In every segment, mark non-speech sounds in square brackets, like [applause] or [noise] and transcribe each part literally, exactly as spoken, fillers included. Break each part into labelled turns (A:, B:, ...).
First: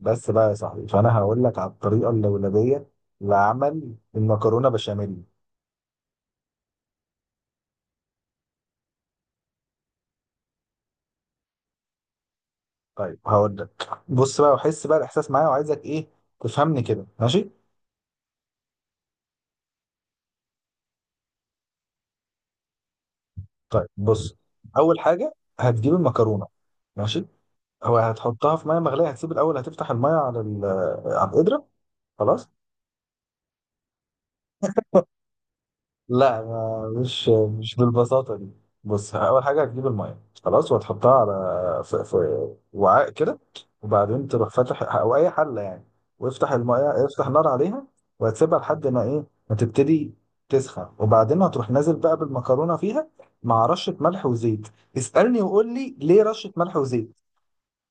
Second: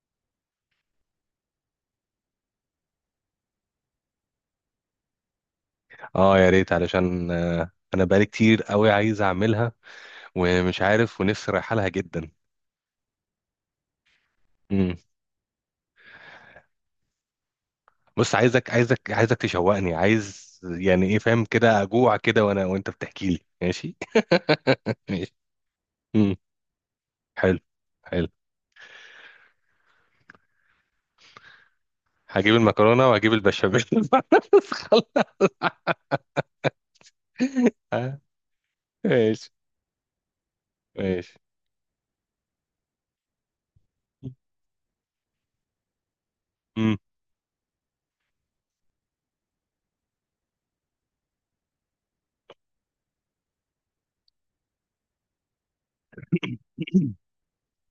A: بس بقى يا صاحبي، فانا هقول لك على الطريقه اللولبيه لعمل المكرونه بشاميل.
B: اه، يا ريت. علشان آه، انا بقالي كتير قوي عايز اعملها ومش عارف، ونفسي رايحه لها جدا.
A: طيب هقول لك، بص بقى وحس
B: امم
A: بقى الاحساس معايا، وعايزك ايه تفهمني كده، ماشي؟
B: بص، عايزك عايزك عايزك تشوقني. عايز يعني ايه؟ فاهم كده؟ اجوع كده وانا وانت بتحكي لي،
A: طيب
B: ماشي؟
A: بص، اول
B: [laughs]
A: حاجه
B: ماشي.
A: هتجيب
B: امم
A: المكرونه، ماشي؟
B: حلو،
A: هو
B: حلو.
A: هتحطها في ميه مغليه، هتسيب الاول. هتفتح الميه على ال- على القدره، خلاص.
B: هجيب المكرونه وهجيب البشاميل. [laughs]
A: لا، ما مش مش بالبساطة دي. بص، أول
B: ماشي،
A: حاجة هتجيب المية، خلاص. وهتحطها
B: ماشي.
A: على في, في وعاء كده. وبعدين تروح فاتح أو أي حلة يعني، وافتح
B: امم
A: المية، افتح نار عليها. وهتسيبها لحد ما إيه، ما تبتدي تسخن. وبعدين هتروح نازل بقى بالمكرونة فيها، مع رشة ملح وزيت. اسألني وقول لي: ليه رشة ملح وزيت؟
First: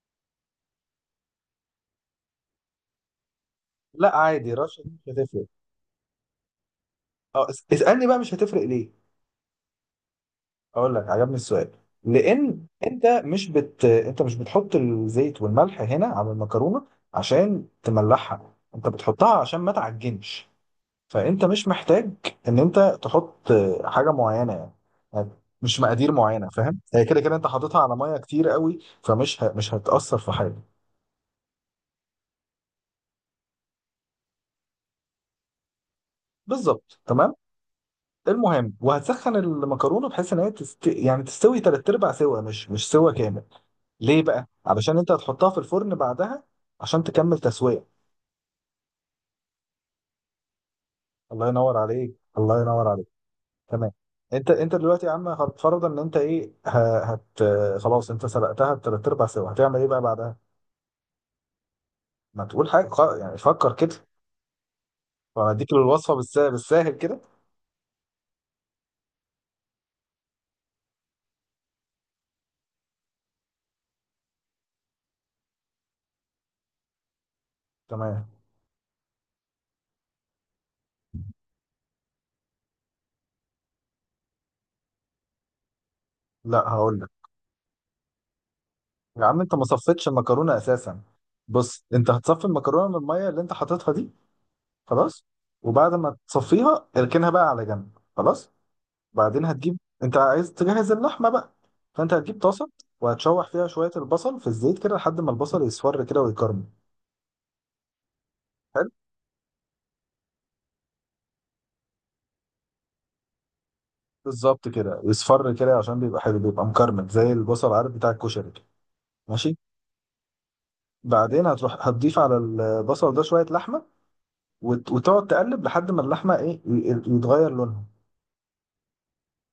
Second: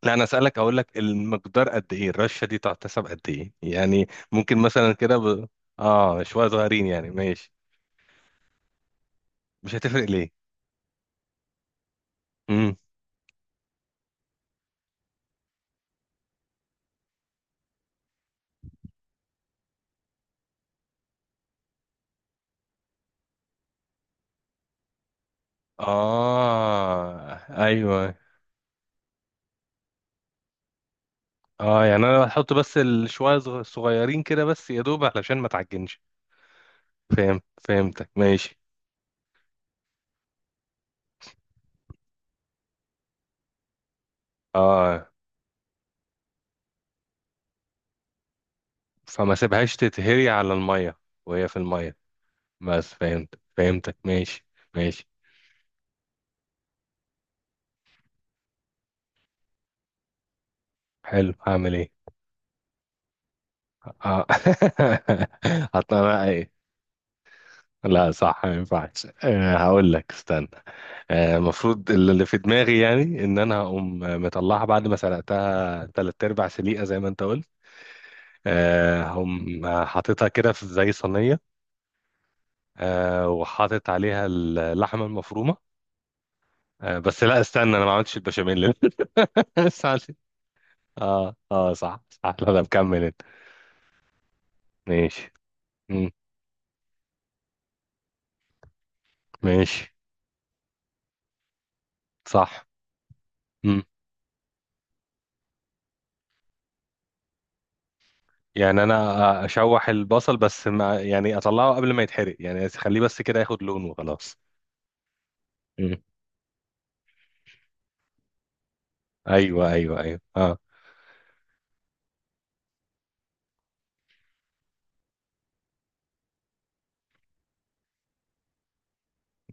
B: لا، انا اسالك، اقول لك المقدار قد ايه؟ الرشه دي تحتسب قد ايه يعني؟
A: لا، عادي،
B: ممكن
A: رشة ملح
B: مثلا
A: مش
B: كده
A: هتفرق.
B: ب... اه، شويه صغيرين يعني،
A: أه،
B: ماشي.
A: اس- اسألني بقى: مش هتفرق ليه؟
B: مش هتفرق ليه؟
A: اقول لك، عجبني السؤال. لان
B: امم
A: انت مش بت انت مش بتحط الزيت والملح هنا على المكرونه عشان تملحها، انت بتحطها عشان ما تعجنش. فانت مش محتاج ان انت تحط حاجه معينه يعني يعني مش مقادير معينه. فاهم، هي
B: اه،
A: كده كده انت حاططها على
B: ايوه.
A: ميه كتير قوي، فمش ه... مش هتاثر في حاجه.
B: اه يعني انا هحط بس الشوية صغ- صغيرين كده، بس يا دوب علشان ما تعجنش.
A: بالظبط، تمام.
B: فاهم، فهمتك، ماشي.
A: المهم، وهتسخن المكرونه بحيث ان هي تست... يعني تستوي تلات ارباع سوا، مش مش سوا كامل. ليه بقى؟ علشان
B: اه،
A: انت هتحطها في الفرن بعدها، عشان تكمل تسوية.
B: فما سيبهاش تتهري على المية
A: الله
B: وهي في
A: ينور
B: المية.
A: عليك، الله ينور
B: بس
A: عليك.
B: فهمت،
A: تمام.
B: فهمتك، ماشي.
A: انت انت دلوقتي
B: ماشي.
A: يا عم هتفرض ان انت ايه ه- هت خلاص، انت سلقتها بتلات ارباع سوا، هتعمل ايه بقى بعدها؟
B: حلو. هعمل ايه؟
A: ما تقول حاجة خ- يعني، فكر كده.
B: اه،
A: وانا اديك
B: [laughs] حط
A: الوصفة
B: انا
A: بالسهل
B: ايه.
A: بالساهل كده.
B: لا صح، ما ينفعش. آه، هقول لك، استنى. آه، المفروض اللي في دماغي يعني، ان انا هقوم مطلعها بعد ما سلقتها تلات ارباع سليقه، زي ما انت قلت.
A: تمام.
B: آه، هقوم حاططها كده في زي صينيه. آه، وحاطط عليها اللحمه المفرومه.
A: لا، هقول
B: آه،
A: لك.
B: بس لا استنى، انا ما عملتش البشاميل.
A: يا عم، انت
B: [laughs]
A: ما
B: لسه
A: صفيتش
B: عندي-
A: المكرونة اساسا.
B: اه، اه،
A: بص،
B: صح،
A: انت
B: صح.
A: هتصفي
B: لا انا
A: المكرونة من
B: مكمل انت.
A: المية اللي انت حاططها دي. خلاص.
B: ماشي.
A: وبعد
B: مم،
A: ما تصفيها اركنها بقى على جنب، خلاص. بعدين هتجيب.
B: ماشي.
A: انت عايز تجهز اللحمه بقى، فانت هتجيب
B: صح.
A: طاسه، وهتشوح فيها
B: مم.
A: شويه البصل في الزيت كده لحد ما البصل يصفر كده ويكرمل.
B: يعني
A: حلو،
B: انا اشوح البصل بس، ما يعني اطلعه قبل ما يتحرق، يعني اخليه بس كده ياخد لون وخلاص.
A: بالظبط كده، يصفر كده
B: مم.
A: عشان بيبقى حلو، بيبقى مكرمل زي البصل، عارف بتاع الكشري كده، ماشي.
B: ايوه، ايوه، ايوه، اه.
A: بعدين هتروح هتضيف على البصل ده شويه لحمه، وت- وتقعد تقلب لحد ما اللحمه ايه ي- يتغير لونها.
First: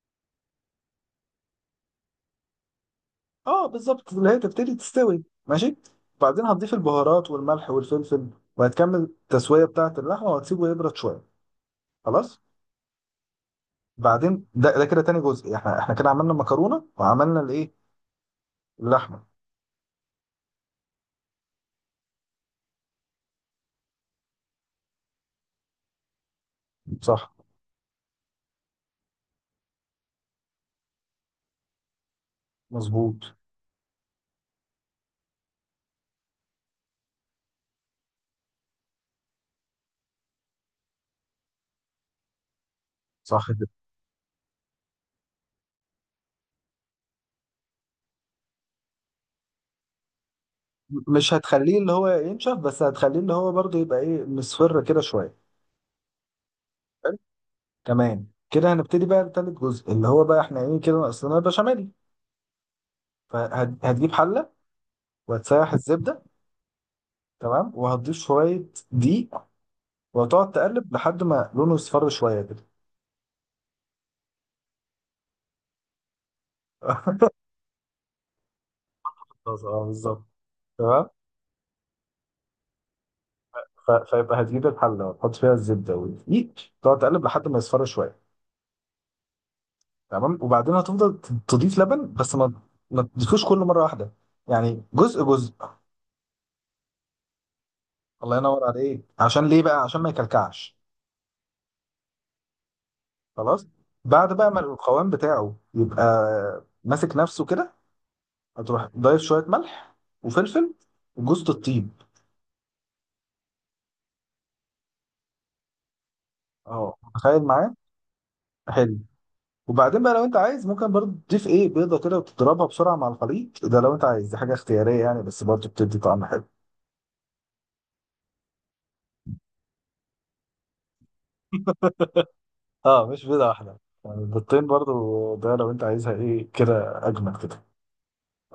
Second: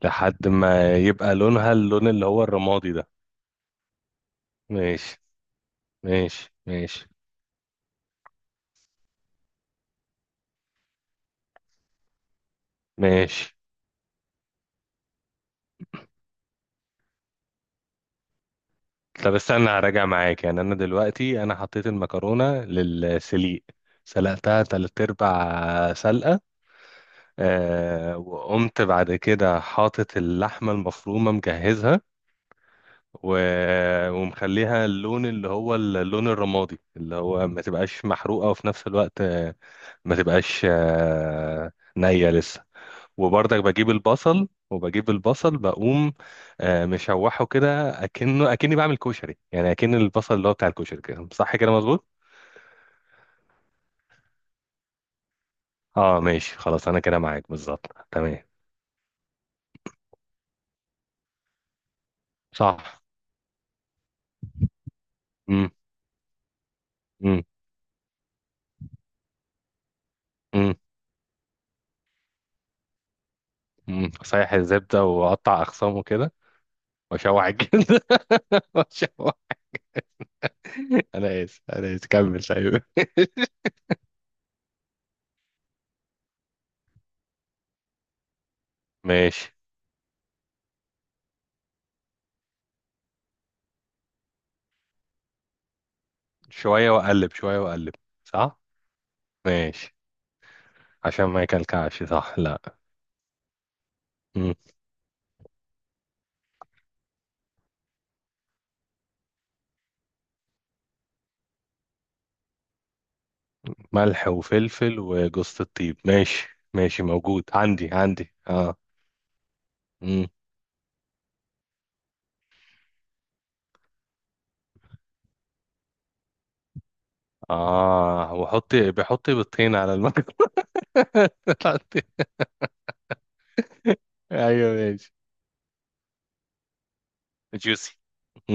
B: لحد ما يبقى لونها اللون اللي هو الرمادي ده.
A: اه بالظبط، اللي هي تبتدي
B: ماشي.
A: تستوي، ماشي. بعدين
B: ماشي،
A: هتضيف
B: ماشي.
A: البهارات والملح والفلفل، وهتكمل التسويه بتاعه اللحمه وهتسيبه يبرد شويه، خلاص.
B: ماشي.
A: بعدين ده ده كده تاني جزء، احنا احنا كده عملنا المكرونه وعملنا الايه، اللحمه.
B: طب استنى، هراجع معاك. يعني انا دلوقتي انا حطيت المكرونه للسليق، سلقتها تلات ارباع سلقه.
A: صح،
B: آه، وقمت بعد كده حاطط اللحمه المفرومه، مجهزها.
A: مظبوط.
B: و... ومخليها اللون اللي هو اللون الرمادي، اللي هو ما تبقاش محروقه، وفي نفس الوقت آه، ما تبقاش آه، نيه لسه.
A: صح
B: وبرضك
A: كده.
B: بجيب البصل، وبجيب البصل بقوم آه، مشوحه كده، اكنه اكني بعمل كشري، يعني اكن البصل اللي هو بتاع الكشري
A: م-
B: كده،
A: مش
B: صح كده،
A: هتخليه اللي
B: مظبوط.
A: هو ينشف، بس هتخليه اللي هو برضه يبقى ايه، مصفر كده شويه.
B: اه ماشي، خلاص، انا
A: حلو،
B: كده معاك بالظبط،
A: تمام
B: تمام.
A: كده. هنبتدي بقى تالت جزء، اللي هو بقى احنا ايه كده، ناقصنا البشاميل.
B: صح.
A: فهتجيب حله
B: امم
A: وهتسيح الزبده،
B: امم
A: تمام. وهتضيف شويه دقيق، وهتقعد
B: امم
A: تقلب لحد ما لونه يصفر شويه كده.
B: امم صحيح الزبده، واقطع اخصامه كده،
A: [laughs]
B: واشوح الجلد [laughs] واشوح.
A: خلاص، اه بالظبط، تمام.
B: انا اسف، انا اسف، كمل طيب.
A: ف- فيبقى هتجيب الحله وتحط فيها الزبده والدقيق، تقعد تقلب لحد ما يصفر شويه،
B: ماشي.
A: تمام. وبعدين هتفضل ت- تضيف لبن، بس ما ما تضيفوش كله مره واحده، يعني جزء جزء.
B: شويه واقلب، شويه واقلب.
A: الله
B: صح،
A: ينور عليك. عشان ليه بقى؟
B: ماشي.
A: عشان ما يكلكعش.
B: عشان ما يكلكعش، صح، لا.
A: خلاص. بعد بقى ما القوام بتاعه يبقى ماسك نفسه كده، هتروح ضايف شويه ملح وفلفل وجوز الطيب.
B: ملح وفلفل وجوزة الطيب، ماشي.
A: اه،
B: ماشي،
A: تخيل
B: موجود
A: معاه.
B: عندي، عندي، اه.
A: حلو. وبعدين بقى لو
B: امم
A: انت عايز، ممكن برضه تضيف ايه، بيضه كده وتضربها بسرعه مع الخليط ده، لو انت عايز. دي حاجه اختياريه يعني، بس برضه بتدي طعم حلو.
B: اه، وحط، بحط بيضتين على المكرونة. [laughs] عندي.
A: اه، مش بيضة واحدة يعني، البيضتين
B: ايوه، ماشي.
A: برضو، ده لو انت عايزها ايه كده اجمل كده.
B: جوسي.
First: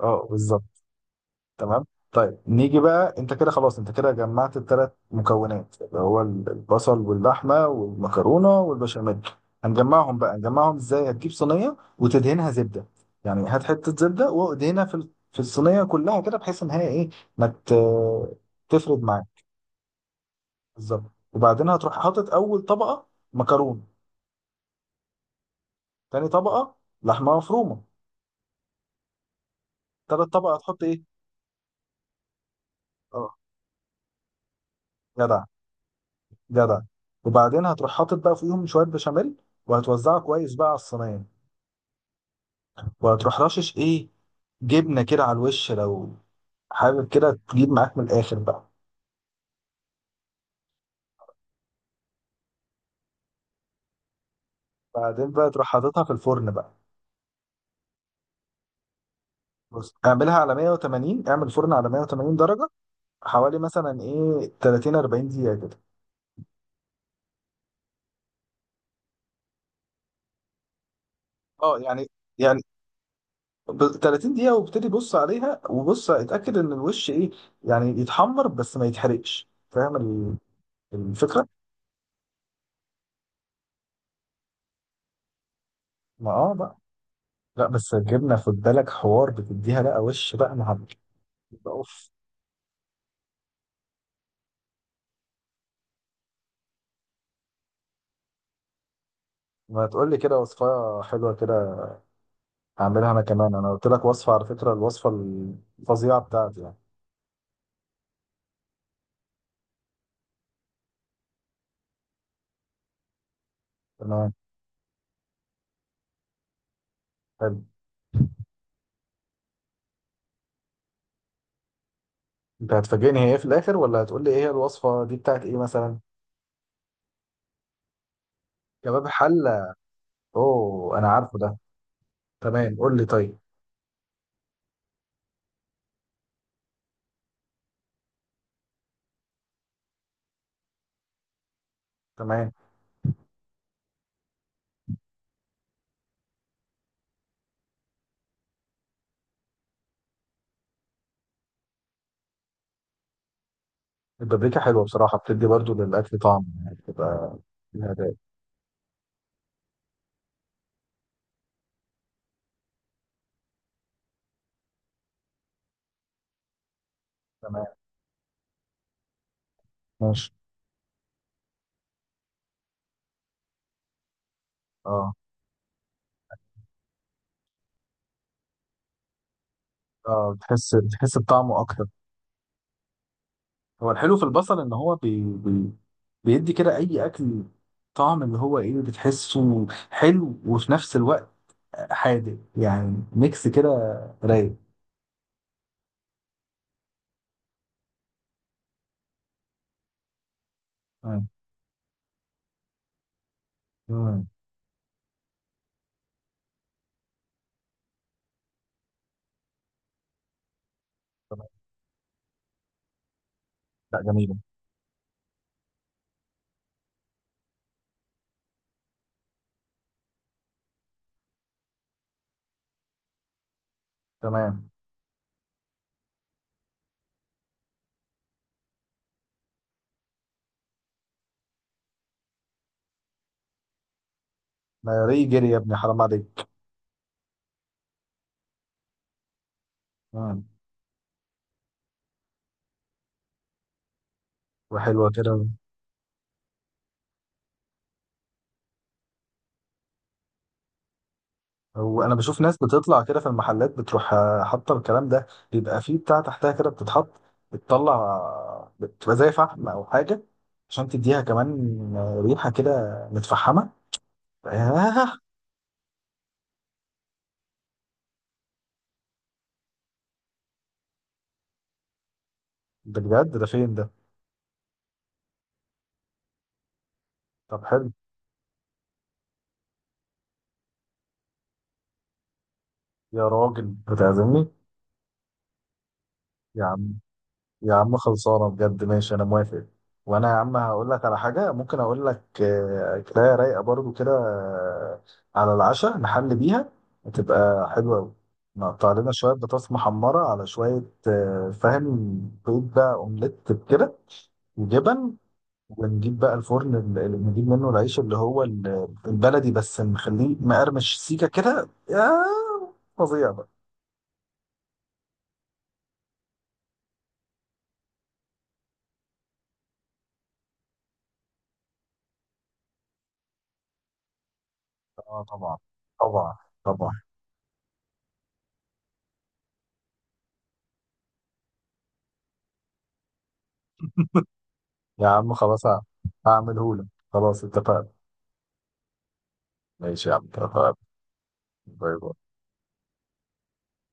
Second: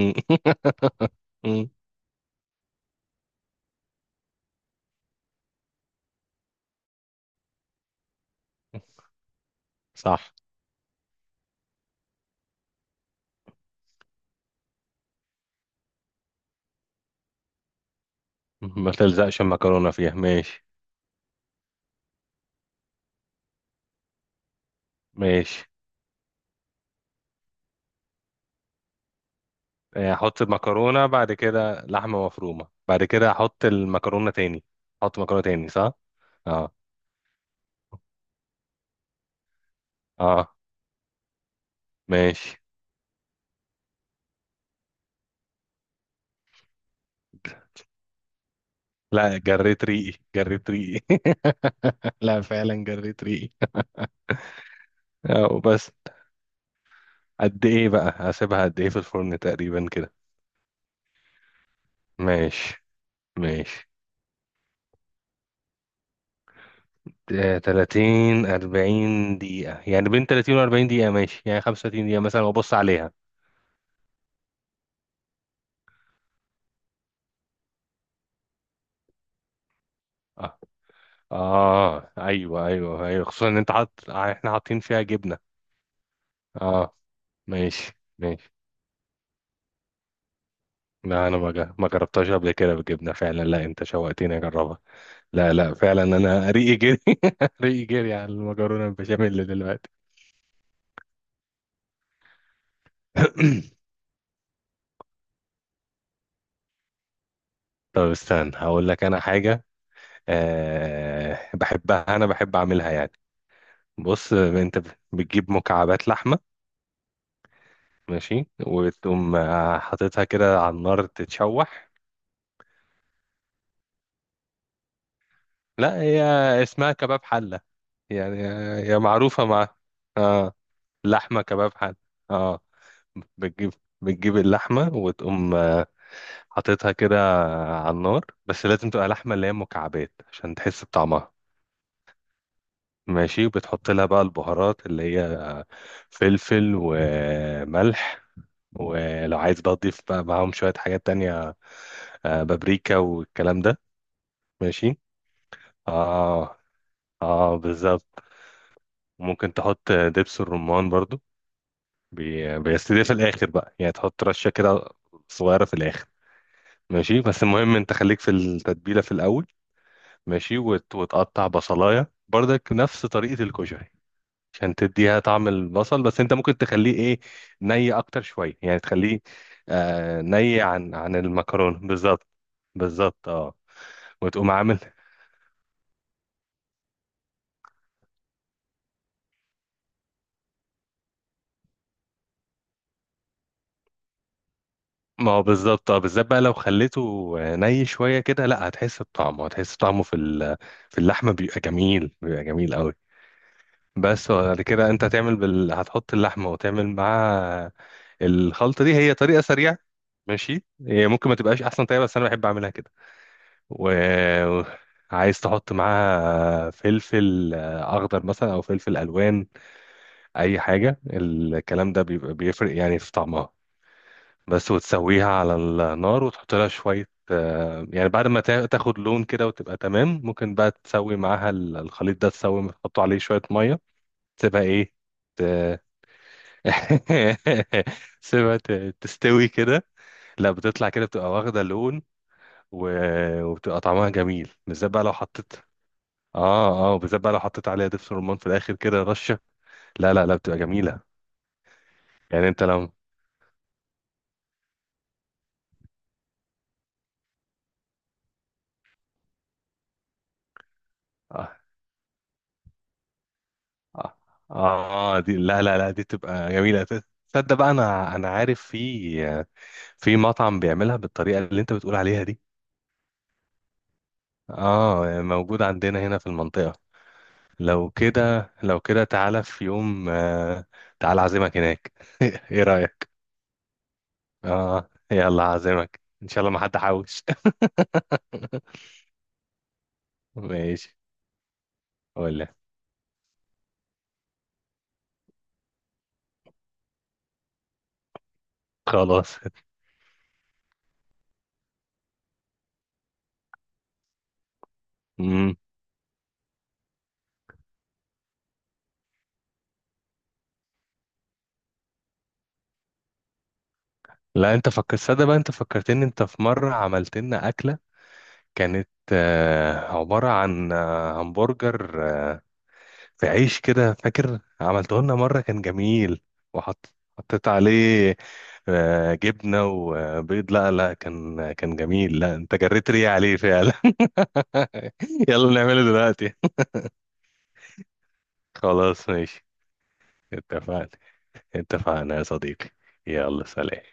A: اه بالظبط، تمام. طيب، نيجي بقى. انت كده خلاص، انت كده جمعت الثلاث مكونات اللي هو البصل واللحمة والمكرونة والبشاميل. هنجمعهم
B: صح،
A: بقى، نجمعهم ازاي؟ هتجيب صينية وتدهنها زبدة، يعني هات حتة زبدة وادهنها في ال- في الصينية كلها كده، بحيث ان هي ايه، ما ت-
B: ما
A: تفرد
B: تلزقش
A: معاك.
B: المكرونة فيها، ماشي.
A: بالظبط. وبعدين هتروح حاطط اول طبقة مكرونة،
B: ماشي.
A: تاني طبقة لحمة مفرومة،
B: آه،
A: تلات
B: احط
A: طبق هتحط
B: المكرونة،
A: ايه؟
B: بعد كده لحمة مفرومة، بعد كده
A: اه،
B: احط المكرونة تاني. احط مكرونة
A: جدع،
B: تاني، صح. اه.
A: جدع. وبعدين هتروح حاطط بقى فيهم شويه بشاميل، وهتوزعه كويس
B: اه
A: بقى على الصينيه.
B: ماشي
A: وهتروح رشش ايه، جبنه كده على الوش، لو حابب كده تجيب معاك من الاخر بقى.
B: لا جريت ريقي جريت ريقي [laughs] لا فعلا جريت ريقي
A: بعدين
B: اه
A: بقى تروح
B: وبس
A: حاططها في الفرن بقى.
B: قد ايه بقى هسيبها قد ايه في الفرن تقريبا
A: بص،
B: كده
A: اعملها على مية وتمانين، اعمل فرن على مية وتمانين درجه،
B: ماشي
A: حوالي
B: ماشي
A: مثلا ايه تلاتين اربعين دقيقه كده.
B: آه، ثلاثين أربعين دقيقة يعني بين ثلاثين و أربعين دقيقة ماشي يعني
A: اه يعني
B: خمسة وثلاثين دقيقة مثلا
A: يعني
B: وابص عليها
A: ب- تلاتين دقيقه وابتدي بص عليها، وبص اتاكد ان الوش ايه، يعني يتحمر بس ما يتحرقش، فاهم ال-
B: اه
A: الفكره.
B: اه ايوه ايوه ايوه خصوصا ان انت حاطط احنا حاطين فيها جبنة
A: ما اه بقى.
B: اه،
A: لا،
B: ماشي،
A: بس الجبنه
B: ماشي.
A: خد بالك، حوار بتديها بقى وش بقى مع.
B: لا، انا ما جا- ما
A: اوف،
B: جربتهاش قبل كده بالجبنة فعلا. لا، انت شوقتني اجربها. لا، لا، فعلا انا ريقي جري. [laughs] ريقي جري على المكرونة البشاميل
A: ما
B: دلوقتي.
A: تقول لي كده وصفه حلوه كده، هعملها انا كمان. انا
B: [clears throat] [coughs]
A: قلت لك وصفه على فكره، الوصفه الفظيعه بتاعتي يعني.
B: طب استنى، هقول لك انا حاجة. أه، بحبها، انا بحب اعملها يعني. بص
A: تمام،
B: انت بتجيب مكعبات لحمة.
A: حلو.
B: ماشي. وتقوم آه، حاططها كده على النار تتشوح.
A: انت هتفاجئني هي ايه في الاخر، ولا هتقول لي ايه هي الوصفه دي بتاعت ايه مثلا؟
B: لا، هي اسمها كباب حلة. يعني آه، هي
A: كباب
B: معروفة
A: حله.
B: مع. اه.
A: اوه، انا عارفه
B: لحمة
A: ده.
B: كباب حلة. اه.
A: تمام، قول لي طيب.
B: بتجيب بتجيب اللحمة، وتقوم آه، حاططها كده على النار. بس لازم تبقى لحمة اللي هي مكعبات، عشان تحس بطعمها.
A: تمام.
B: ماشي. بتحط لها بقى البهارات، اللي هي فلفل وملح. ولو عايز بقى تضيف بقى معاهم شوية حاجات تانية، آه، بابريكا والكلام ده.
A: البابريكا حلوه
B: ماشي.
A: بصراحه، بتدي برضو للاكل طعم
B: اه،
A: يعني، بتبقى
B: اه،
A: فيها ده.
B: بالظبط. ممكن تحط دبس الرمان برضو، بي- بس دي في الآخر بقى، يعني تحط رشة كده صغيرة في الآخر. ماشي، بس
A: تمام،
B: المهم انت خليك في التتبيلة في الأول.
A: ماشي.
B: ماشي، وت- وتقطع بصلاية برضك نفس طريقة الكشري، عشان
A: اه،
B: تديها طعم البصل. بس انت ممكن تخليه ايه، ني اكتر شويه، يعني تخليه آه
A: اه،
B: ني
A: بتحس
B: عن عن
A: بتحس بطعمه
B: المكرونه
A: اكتر.
B: بالظبط. بالظبط، اه.
A: هو الحلو في
B: وتقوم
A: البصل ان
B: عامل،
A: هو بي... بي... بيدي كده اي اكل طعم، اللي هو ايه، بتحسه حلو وفي نفس الوقت حادق، يعني ميكس كده، رايق.
B: ما هو بالظبط، اه، بالذات بقى لو خليته ني شويه كده، لا هتحس بطعمه، هتحس طعمه في ال- في
A: مم.
B: اللحمه، بيبقى جميل، بيبقى جميل قوي.
A: مم.
B: بس. وبعد كده انت هتعمل بال... هتحط اللحمه وتعمل معاها الخلطه دي. هي طريقه سريعه، ماشي. هي ممكن ما
A: تمام.
B: تبقاش احسن طريقه، بس انا بحب اعملها كده.
A: لا، جميلة.
B: وعايز تحط معاها فلفل آه، اخضر مثلا، او فلفل الوان، اي حاجه، الكلام ده بيبقى بيفرق يعني في طعمها.
A: تمام.
B: بس. وتسويها على النار، وتحط لها شويه، آه، يعني بعد ما تا- تاخد لون كده وتبقى تمام. ممكن بقى تسوي معاها ال- الخليط ده، تسوي تحط عليه شويه ميه، تسيبها ايه،
A: ما ري جري يا ابني،
B: ت-
A: حرام عليك.
B: [laughs] تسيبها ت- تستوي كده.
A: مم.
B: لا، بتطلع كده، بتبقى واخده لون و... وبتبقى طعمها جميل. بالذات بقى
A: وحلوه
B: لو
A: كده.
B: حطيت. اه، اه، وبالذات بقى لو حطيت عليها دبس رمان في الاخر كده، رشه، لا لا لا، بتبقى جميله.
A: وانا بشوف
B: يعني
A: ناس
B: انت لو.
A: بتطلع كده في المحلات، بتروح آه، حاطه الكلام ده، بيبقى فيه بتاع تحتها كده بتتحط، بتطلع آه، بتبقى زي فحم او حاجه، عشان تديها كمان
B: اه.
A: آه، ريحه كده متفحمه.
B: اه،
A: آه،
B: آه، دي لا لا لا، دي بتبقى جميله. ت- تصدق بقى، انا انا عارف في في مطعم بيعملها بالطريقه اللي انت بتقول عليها دي.
A: ده بجد؟ ده فين ده؟
B: اه، موجود عندنا هنا في المنطقه.
A: طب
B: لو
A: حلو.
B: كده، لو كده، تعالى في يوم، آه، تعالى اعزمك هناك. [laughs] ايه رايك؟
A: يا راجل بتعزمني؟
B: اه، يلا اعزمك ان شاء الله ما
A: يا
B: حد
A: عم،
B: حوش.
A: يا عم خلصانه بجد،
B: [laughs]
A: ماشي انا موافق. وانا يا عم هقول
B: ماشي.
A: لك على حاجه، ممكن اقول لك
B: ولا
A: آه، كفايه، رايقه برضو كده آه، على العشاء نحل بيها، هتبقى حلوه قوي. نقطع لنا شويه
B: خلاص.
A: بطاطس محمره على شويه آه، فاهم، بيض بقى اومليت كده، وجبن.
B: مم.
A: ونجيب بقى الفرن اللي اللي بنجيب منه العيش، اللي هو ال- البلدي، بس نخليه مقرمش سيكه كده، يا فظيع.
B: لا، انت فكرت، صدق بقى، انت فكرتني. انت في مرة عملت لنا أكلة كانت آه، عبارة عن آه، همبرجر آه، في عيش كده، فاكر؟ عملته لنا
A: اه
B: مرة،
A: طبعا،
B: كان جميل.
A: طبعا، طبعا.
B: وحط، حطيت عليه آه، جبنة وبيض. لا لا، كان، كان جميل، لا انت جريت ريقي عليه فعلا.
A: يا
B: [laughs]
A: عم
B: يلا
A: خلاص،
B: نعمله دلوقتي.
A: هعمله لك. خلاص، اتفقنا.
B: [laughs] خلاص، ماشي.
A: ماشي يا عم، اتفقنا.
B: اتفقنا.
A: باي باي.
B: اتفقنا يا صديقي. يلا سلام.